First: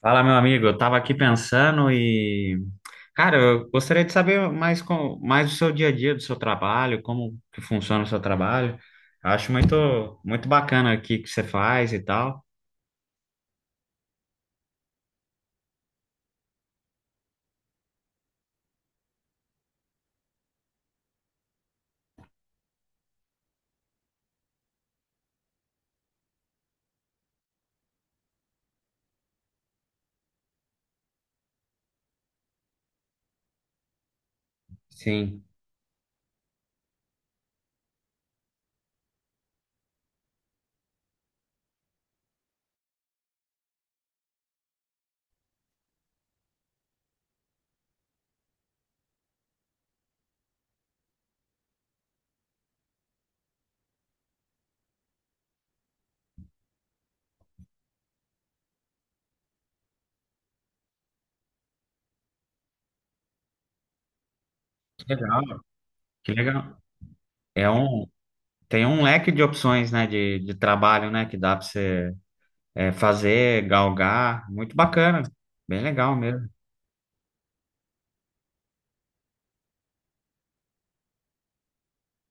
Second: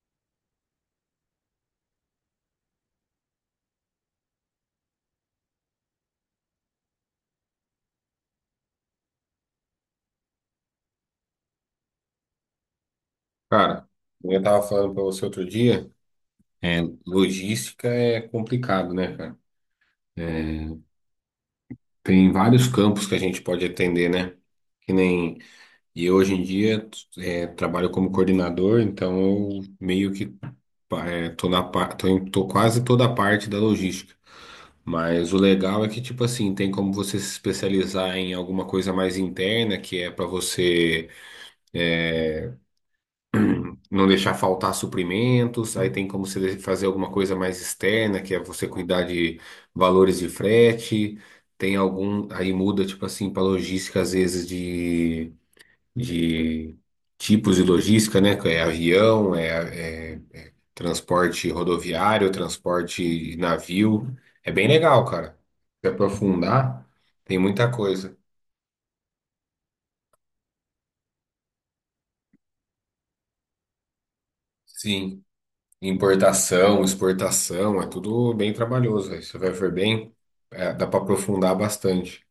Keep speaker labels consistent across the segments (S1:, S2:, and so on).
S1: Fala, meu amigo. Eu tava aqui pensando e, cara, eu gostaria de saber mais do seu dia a dia, do seu trabalho, como que funciona o seu trabalho. Eu acho muito muito bacana aqui que você faz e tal.
S2: Cara, eu tava falando pra você outro dia, é, logística é complicado, né, cara? É, tem vários campos que a gente pode atender, né? Que nem, e eu hoje em dia trabalho como coordenador, então eu meio que tô na, pa- tô, em- tô quase toda a parte da logística. Mas o
S1: Sim.
S2: legal é que, tipo assim, tem como você se especializar em alguma coisa mais interna, que é pra você não deixar faltar suprimentos. Aí tem como você fazer alguma coisa mais externa, que é você cuidar de valores de frete. Tem algum, aí muda, tipo assim, para logística, às vezes, de tipos de logística, né? que É avião, é transporte rodoviário, transporte de navio. É bem legal,
S1: Que
S2: cara.
S1: legal.
S2: Se
S1: Que legal.
S2: aprofundar, tem
S1: É
S2: muita
S1: um
S2: coisa.
S1: tem um leque de opções, né, de trabalho, né, que dá para você fazer, galgar. Muito bacana.
S2: Sim.
S1: Bem legal mesmo.
S2: Importação, exportação, é tudo bem trabalhoso. Aí você vai ver bem, dá para aprofundar bastante.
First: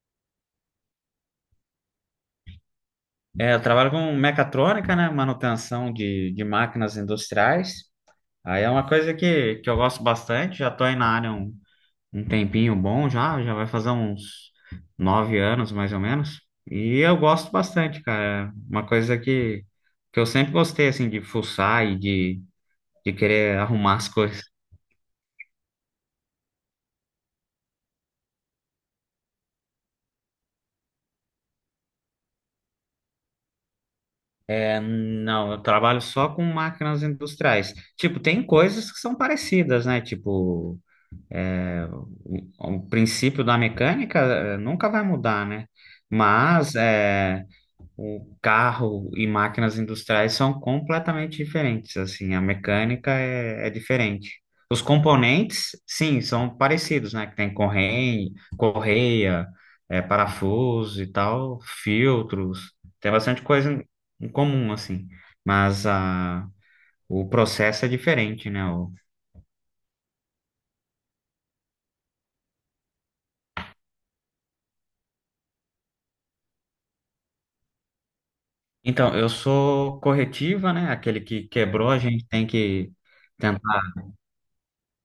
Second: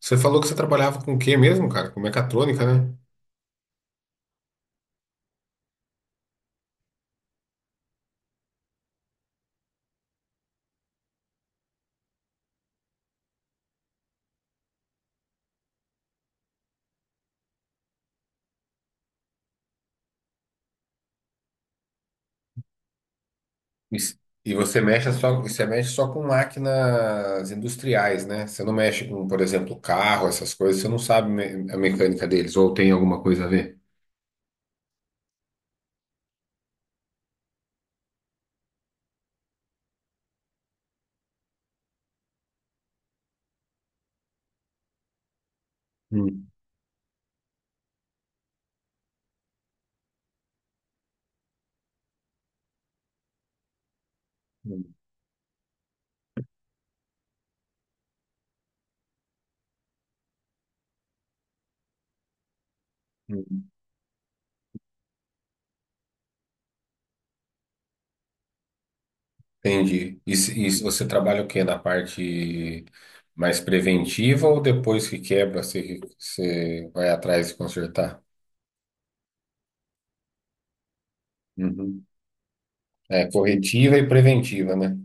S2: Você falou que você trabalhava com o quê mesmo, cara? Com mecatrônica, né?
S1: É, eu trabalho com mecatrônica, né, manutenção de máquinas industriais. Aí é uma coisa que eu gosto bastante, já tô aí na área um, um tempinho bom já vai fazer uns 9 anos mais ou menos. E eu gosto bastante, cara. É uma coisa que eu sempre gostei, assim, de fuçar e de querer arrumar
S2: E,
S1: as
S2: s-
S1: coisas.
S2: e você mexe só com máquinas industriais, né? Você não mexe com, por exemplo, carro, essas coisas, você não sabe a mecânica deles, ou tem alguma coisa a ver?
S1: É, não, eu trabalho só com máquinas industriais. Tipo, tem coisas que são parecidas, né? Tipo, é, o, o princípio da mecânica nunca vai mudar, né?
S2: Hum,
S1: Mas, o carro e máquinas industriais são completamente diferentes, assim, a mecânica é diferente. Os
S2: hum,
S1: componentes, sim, são parecidos, né? Que tem correia, correia, parafuso e tal, filtros, tem bastante
S2: hum.
S1: coisa em comum, assim, mas o processo é diferente, né?
S2: Entendi. E se você trabalha o quê? Na parte mais preventiva ou depois que quebra, você, você vai atrás de consertar?
S1: Então, eu sou corretiva, né? Aquele que quebrou, a
S2: Uhum.
S1: gente tem que.
S2: É, corretiva e preventiva, né?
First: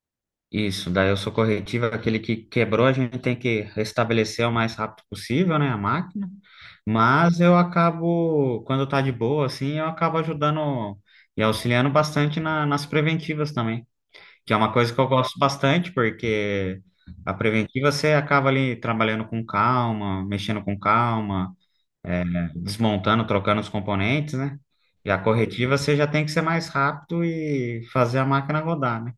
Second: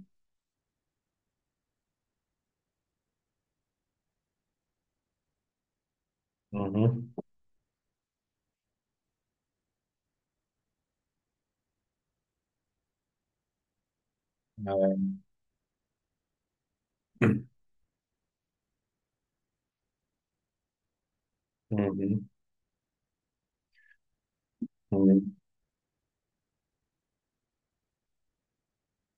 S1: Isso, daí eu sou corretivo, aquele que quebrou, a gente tem que restabelecer o mais rápido possível, né, a máquina.
S2: Uhum.
S1: Mas eu acabo, quando tá de boa, assim, eu acabo ajudando e auxiliando bastante nas preventivas também, que é uma coisa que eu
S2: É.
S1: gosto bastante, porque a preventiva você acaba ali trabalhando com calma, mexendo com calma, é,
S2: Uhum.
S1: desmontando, trocando os componentes, né? E a
S2: Uhum.
S1: corretiva você já tem que ser mais rápido e fazer a máquina rodar, né?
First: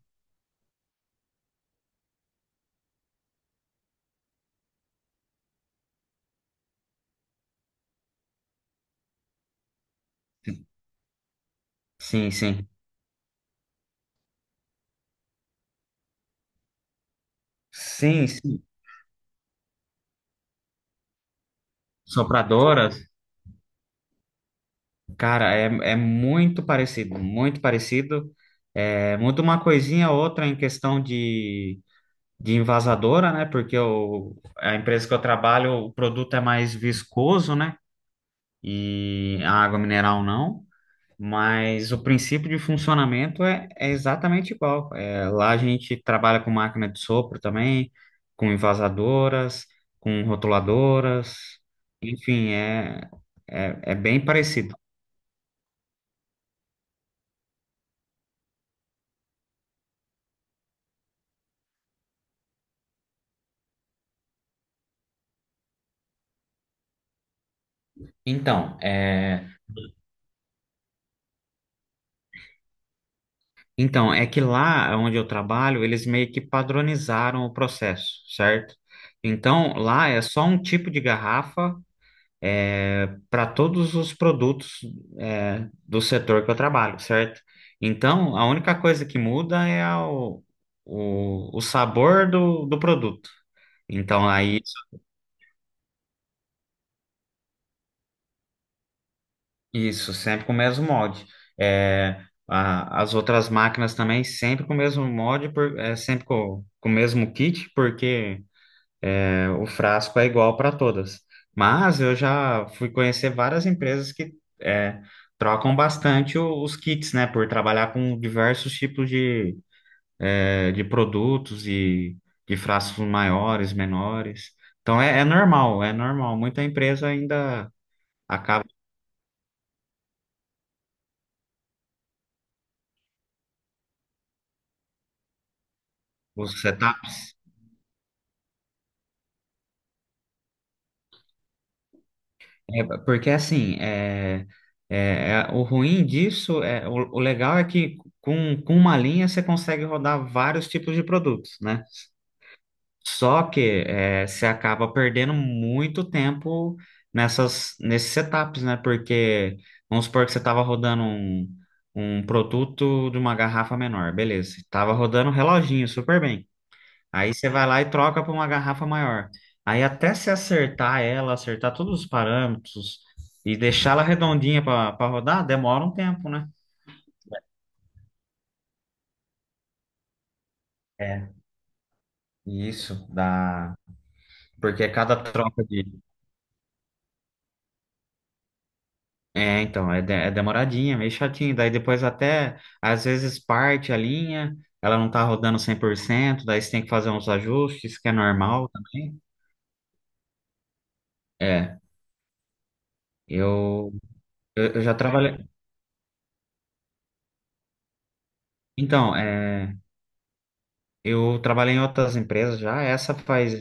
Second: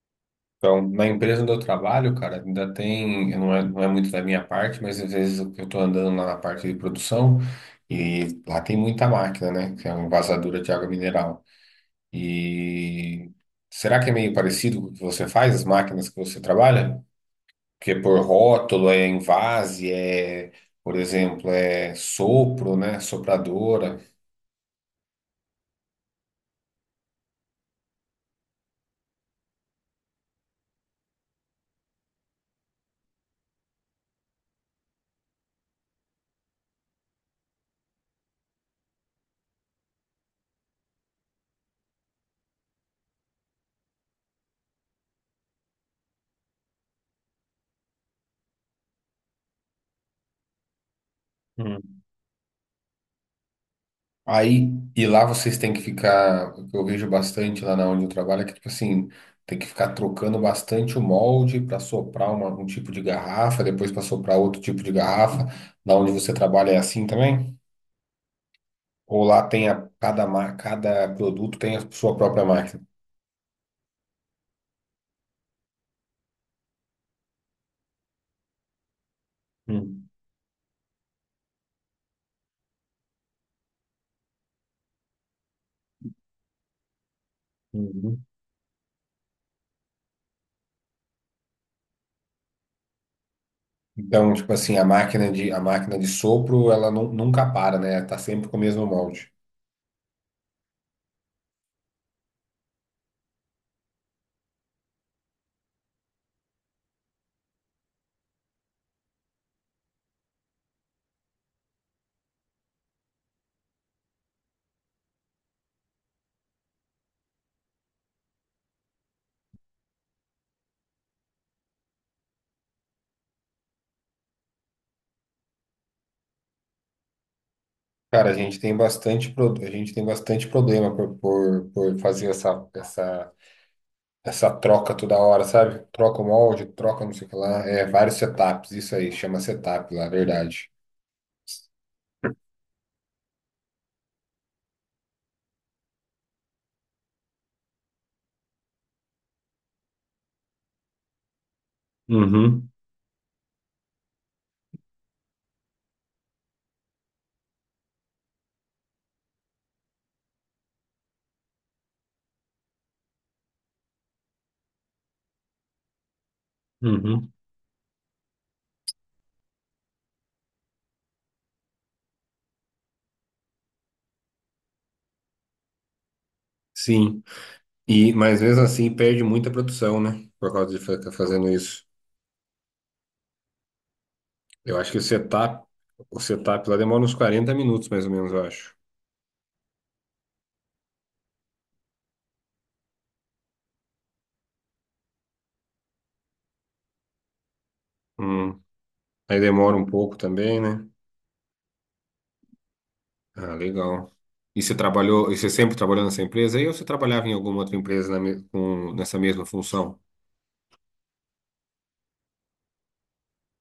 S2: Então, na empresa onde eu trabalho, cara, ainda tem, não é, não é muito da minha parte, mas às vezes eu estou andando lá na parte de produção e lá tem muita máquina, né? Que é uma envasadura de água mineral.
S1: Sim, sim.
S2: E será que é meio parecido com o que você faz, as máquinas que você trabalha? Que é por
S1: Sim, sim.
S2: rótulo, é envase, por exemplo, é sopro,
S1: Sopradoras,
S2: né? Sopradora.
S1: cara, é muito parecido, muito parecido. É, muda uma coisinha ou outra em questão de envasadora, né? Porque a empresa que eu trabalho, o produto é mais viscoso, né? E a água mineral não. Mas o princípio de funcionamento é exatamente igual. É, lá a gente trabalha com máquina de sopro também, com envasadoras, com rotuladoras,
S2: Hum.
S1: enfim, bem
S2: Aí,
S1: parecido.
S2: e lá vocês têm que ficar, o que eu vejo bastante lá na onde eu trabalho é que, tipo assim, tem que ficar trocando bastante o molde para soprar um tipo de garrafa, depois para soprar outro tipo de garrafa. Da onde você trabalha é assim também?
S1: Então,
S2: Ou
S1: é,
S2: lá tem a, cada, cada produto tem a sua própria máquina?
S1: é que lá onde eu trabalho, eles meio que padronizaram o processo, certo? Então, lá é só um tipo de garrafa para todos os produtos do setor que eu trabalho, certo?
S2: Uhum.
S1: Então, a única coisa que muda é o sabor do produto. Então,
S2: Então, tipo
S1: aí,
S2: assim, a máquina de sopro, ela nunca para, né? Tá sempre com o mesmo molde.
S1: isso, sempre com o mesmo molde. É, as outras máquinas também, sempre com o mesmo molde, sempre com o mesmo kit, porque o frasco é igual para todas. Mas eu já fui conhecer várias empresas que é, trocam bastante os kits, né? Por trabalhar com diversos tipos de produtos e de frascos maiores, menores. Então é, é normal, é normal. Muita empresa ainda
S2: Cara, a gente
S1: acaba
S2: tem bastante, a gente tem bastante problema por fazer essa troca toda hora, sabe? Troca o
S1: com os
S2: molde, troca não
S1: setups.
S2: sei o que lá. É, vários setups, isso aí, chama setup lá, verdade.
S1: Porque assim, o ruim disso, o legal é que com uma linha você consegue rodar vários tipos de produtos, né?
S2: Uhum,
S1: Só que você acaba perdendo muito tempo nesses setups, né? Porque vamos supor que você estava rodando um produto de uma garrafa menor, beleza. Estava rodando um reloginho super bem.
S2: uhum.
S1: Aí você vai lá e troca para uma garrafa maior. Aí até se acertar ela, acertar todos os parâmetros e deixar ela redondinha para rodar, demora um tempo, né?
S2: Sim. E, mas mesmo assim, perde muita produção, né? Por causa de ficar
S1: É.
S2: fazendo isso.
S1: Isso, dá.
S2: Eu
S1: Porque
S2: acho que
S1: cada troca de.
S2: o setup lá demora uns 40 minutos, mais ou menos, eu acho.
S1: É, então, é demoradinha, meio chatinho. Daí depois até, às vezes, parte a linha, ela não tá rodando 100%. Daí você tem que fazer uns ajustes, que é
S2: Uhum.
S1: normal também.
S2: Aí demora um pouco também, né?
S1: É,
S2: Ah,
S1: eu,
S2: legal.
S1: eu, eu já
S2: E
S1: trabalhei.
S2: você sempre trabalhou nessa empresa aí ou você trabalhava em alguma outra empresa
S1: Então,
S2: nessa mesma função?
S1: eu trabalhei em outras empresas já, essa faz.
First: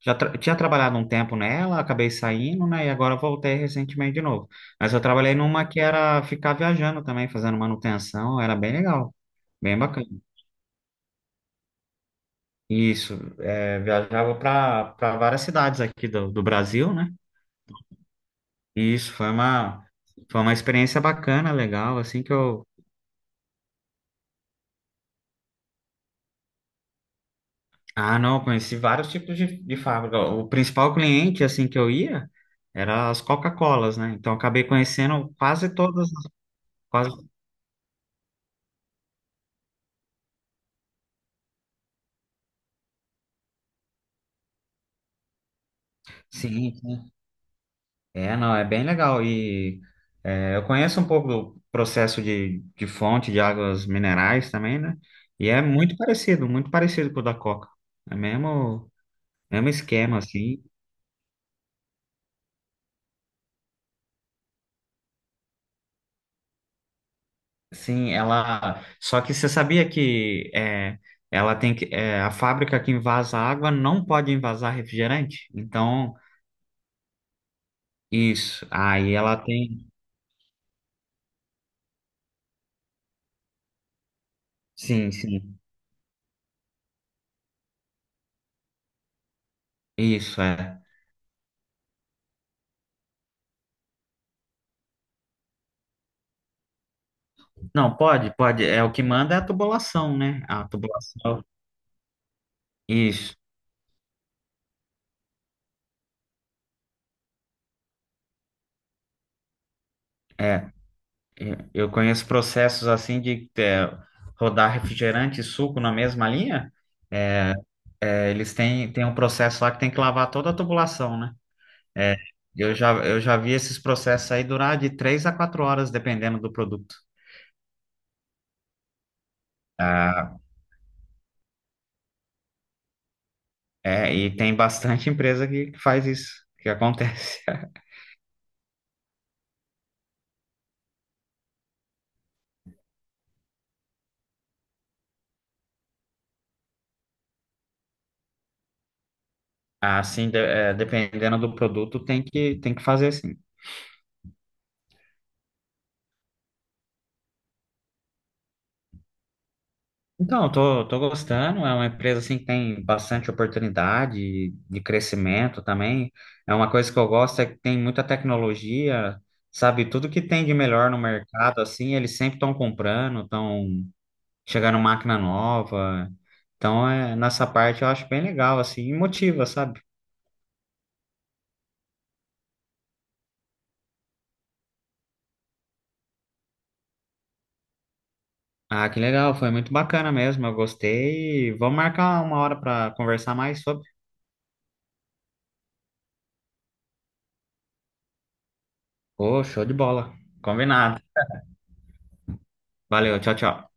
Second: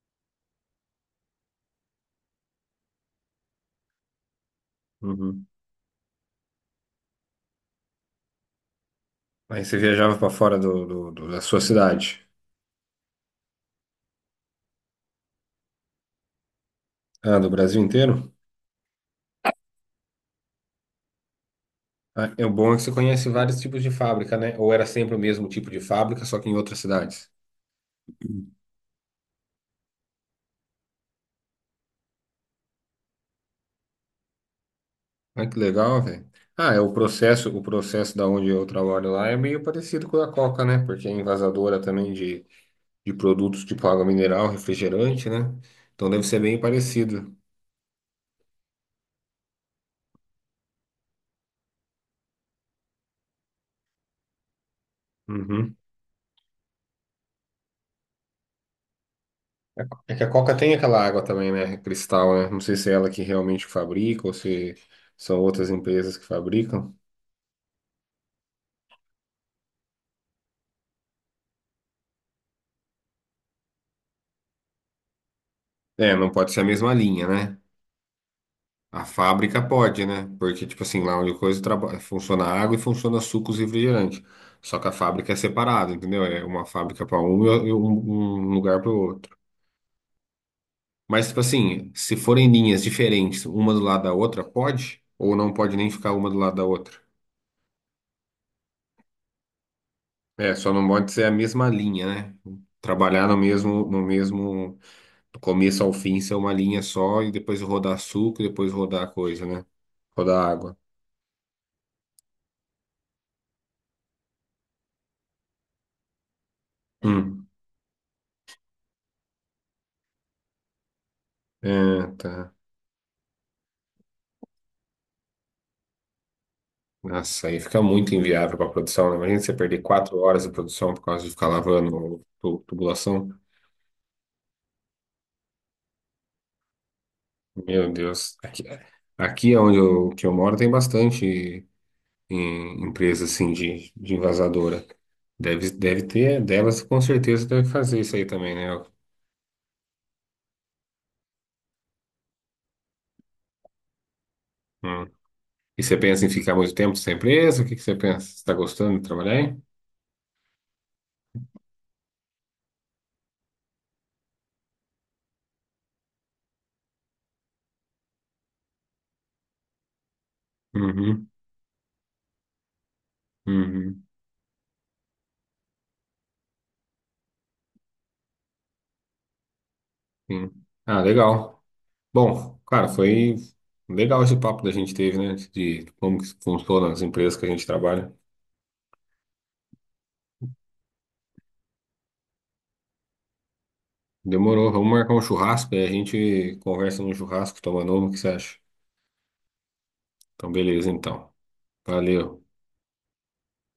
S1: Já tinha trabalhado um tempo nela, acabei saindo, né? E agora voltei recentemente de novo. Mas eu trabalhei
S2: Uhum.
S1: numa que era ficar viajando também, fazendo manutenção, era bem legal,
S2: Aí você
S1: bem bacana.
S2: viajava para fora da sua cidade?
S1: Isso, é, viajava para várias cidades aqui do, do Brasil, né?
S2: Ah, do Brasil inteiro?
S1: E isso foi uma experiência bacana, legal, assim que
S2: Ah, é o
S1: eu.
S2: bom é que você conhece vários tipos de fábrica, né? Ou era sempre o mesmo tipo de fábrica, só que em outras cidades?
S1: Ah, não, eu conheci vários tipos de fábrica. O principal cliente assim que eu ia era as Coca-Colas, né? Então eu acabei conhecendo
S2: Ah, que
S1: quase
S2: legal,
S1: todas,
S2: velho. Ah, é
S1: quase.
S2: o processo da onde eu trabalho lá é meio parecido com o da Coca, né? Porque é envasadora também de produtos tipo água mineral, refrigerante, né? Então deve ser bem
S1: Sim. Sim.
S2: parecido.
S1: É, não, é bem legal e eu conheço um pouco do processo de fonte de águas minerais também, né? E é
S2: Uhum.
S1: muito parecido com o da Coca. É mesmo. É um
S2: É
S1: esquema,
S2: que a Coca
S1: assim.
S2: tem aquela água também, né? Cristal, né? Não sei se é ela que realmente fabrica ou se são outras empresas que fabricam.
S1: Sim, ela. Só que você sabia que ela tem que. A fábrica que invasa água não pode invasar refrigerante?
S2: É,
S1: Então,
S2: não pode ser a mesma linha, né?
S1: isso.
S2: A
S1: Aí ela
S2: fábrica
S1: tem.
S2: pode, né? Porque, tipo assim, lá onde coisa funciona água e funciona sucos e refrigerante. Só que a
S1: Sim,
S2: fábrica é
S1: sim.
S2: separada, entendeu? É uma fábrica para um e um lugar para o outro.
S1: Isso, é.
S2: Mas, tipo assim, se forem linhas diferentes, uma do lado da outra, pode? Ou não pode nem ficar uma do lado da outra?
S1: Não, pode, pode. É o que manda é a tubulação, né?
S2: É,
S1: A
S2: só não pode ser a
S1: tubulação.
S2: mesma linha, né? Trabalhar
S1: Isso,
S2: no mesmo, do começo ao fim, ser uma linha só e depois rodar suco, e depois rodar coisa, né? Rodar
S1: é.
S2: água.
S1: Eu conheço processos assim de rodar refrigerante e suco na mesma linha.
S2: Hum.
S1: É, é, eles têm um processo lá que tem que lavar toda a tubulação, né?
S2: É,
S1: É,
S2: tá.
S1: eu já vi esses processos aí durar de 3 a 4 horas, dependendo do produto.
S2: Nossa, aí fica muito inviável para produção, né? Imagina você perder quatro
S1: Ah,
S2: horas de produção por causa de ficar lavando tubulação.
S1: é, e tem bastante empresa que faz isso, que acontece.
S2: Meu Deus. Aqui é onde eu, que eu moro tem bastante em empresa assim de envasadora. Deve, deve ter, delas com certeza deve fazer isso aí também, né?
S1: Assim, é, dependendo do produto, tem que fazer assim.
S2: Hum. E você pensa em ficar muito tempo sem empresa? O que que você pensa? Você está gostando de trabalhar aí?
S1: Então, eu tô gostando, é uma empresa assim que tem bastante oportunidade de crescimento também. É uma coisa que eu gosto é que tem muita tecnologia, sabe? Tudo que tem de melhor no
S2: Uhum,
S1: mercado, assim, eles sempre estão comprando, estão
S2: uhum,
S1: chegar numa máquina nova. Então, é, nessa parte eu acho bem legal, assim, e motiva, sabe?
S2: sim. Ah, legal. Bom, cara, foi legal esse papo que a gente teve, né? De como que funciona as empresas que a gente trabalha.
S1: Ah, que legal, foi muito bacana mesmo, eu gostei. Vamos marcar uma hora para conversar mais sobre.
S2: Demorou, vamos marcar um churrasco e a gente conversa no churrasco, tomando uma, o que você acha?
S1: Ô, show de bola.
S2: Então, beleza,
S1: Combinado.
S2: então. Valeu.
S1: Valeu, tchau, tchau.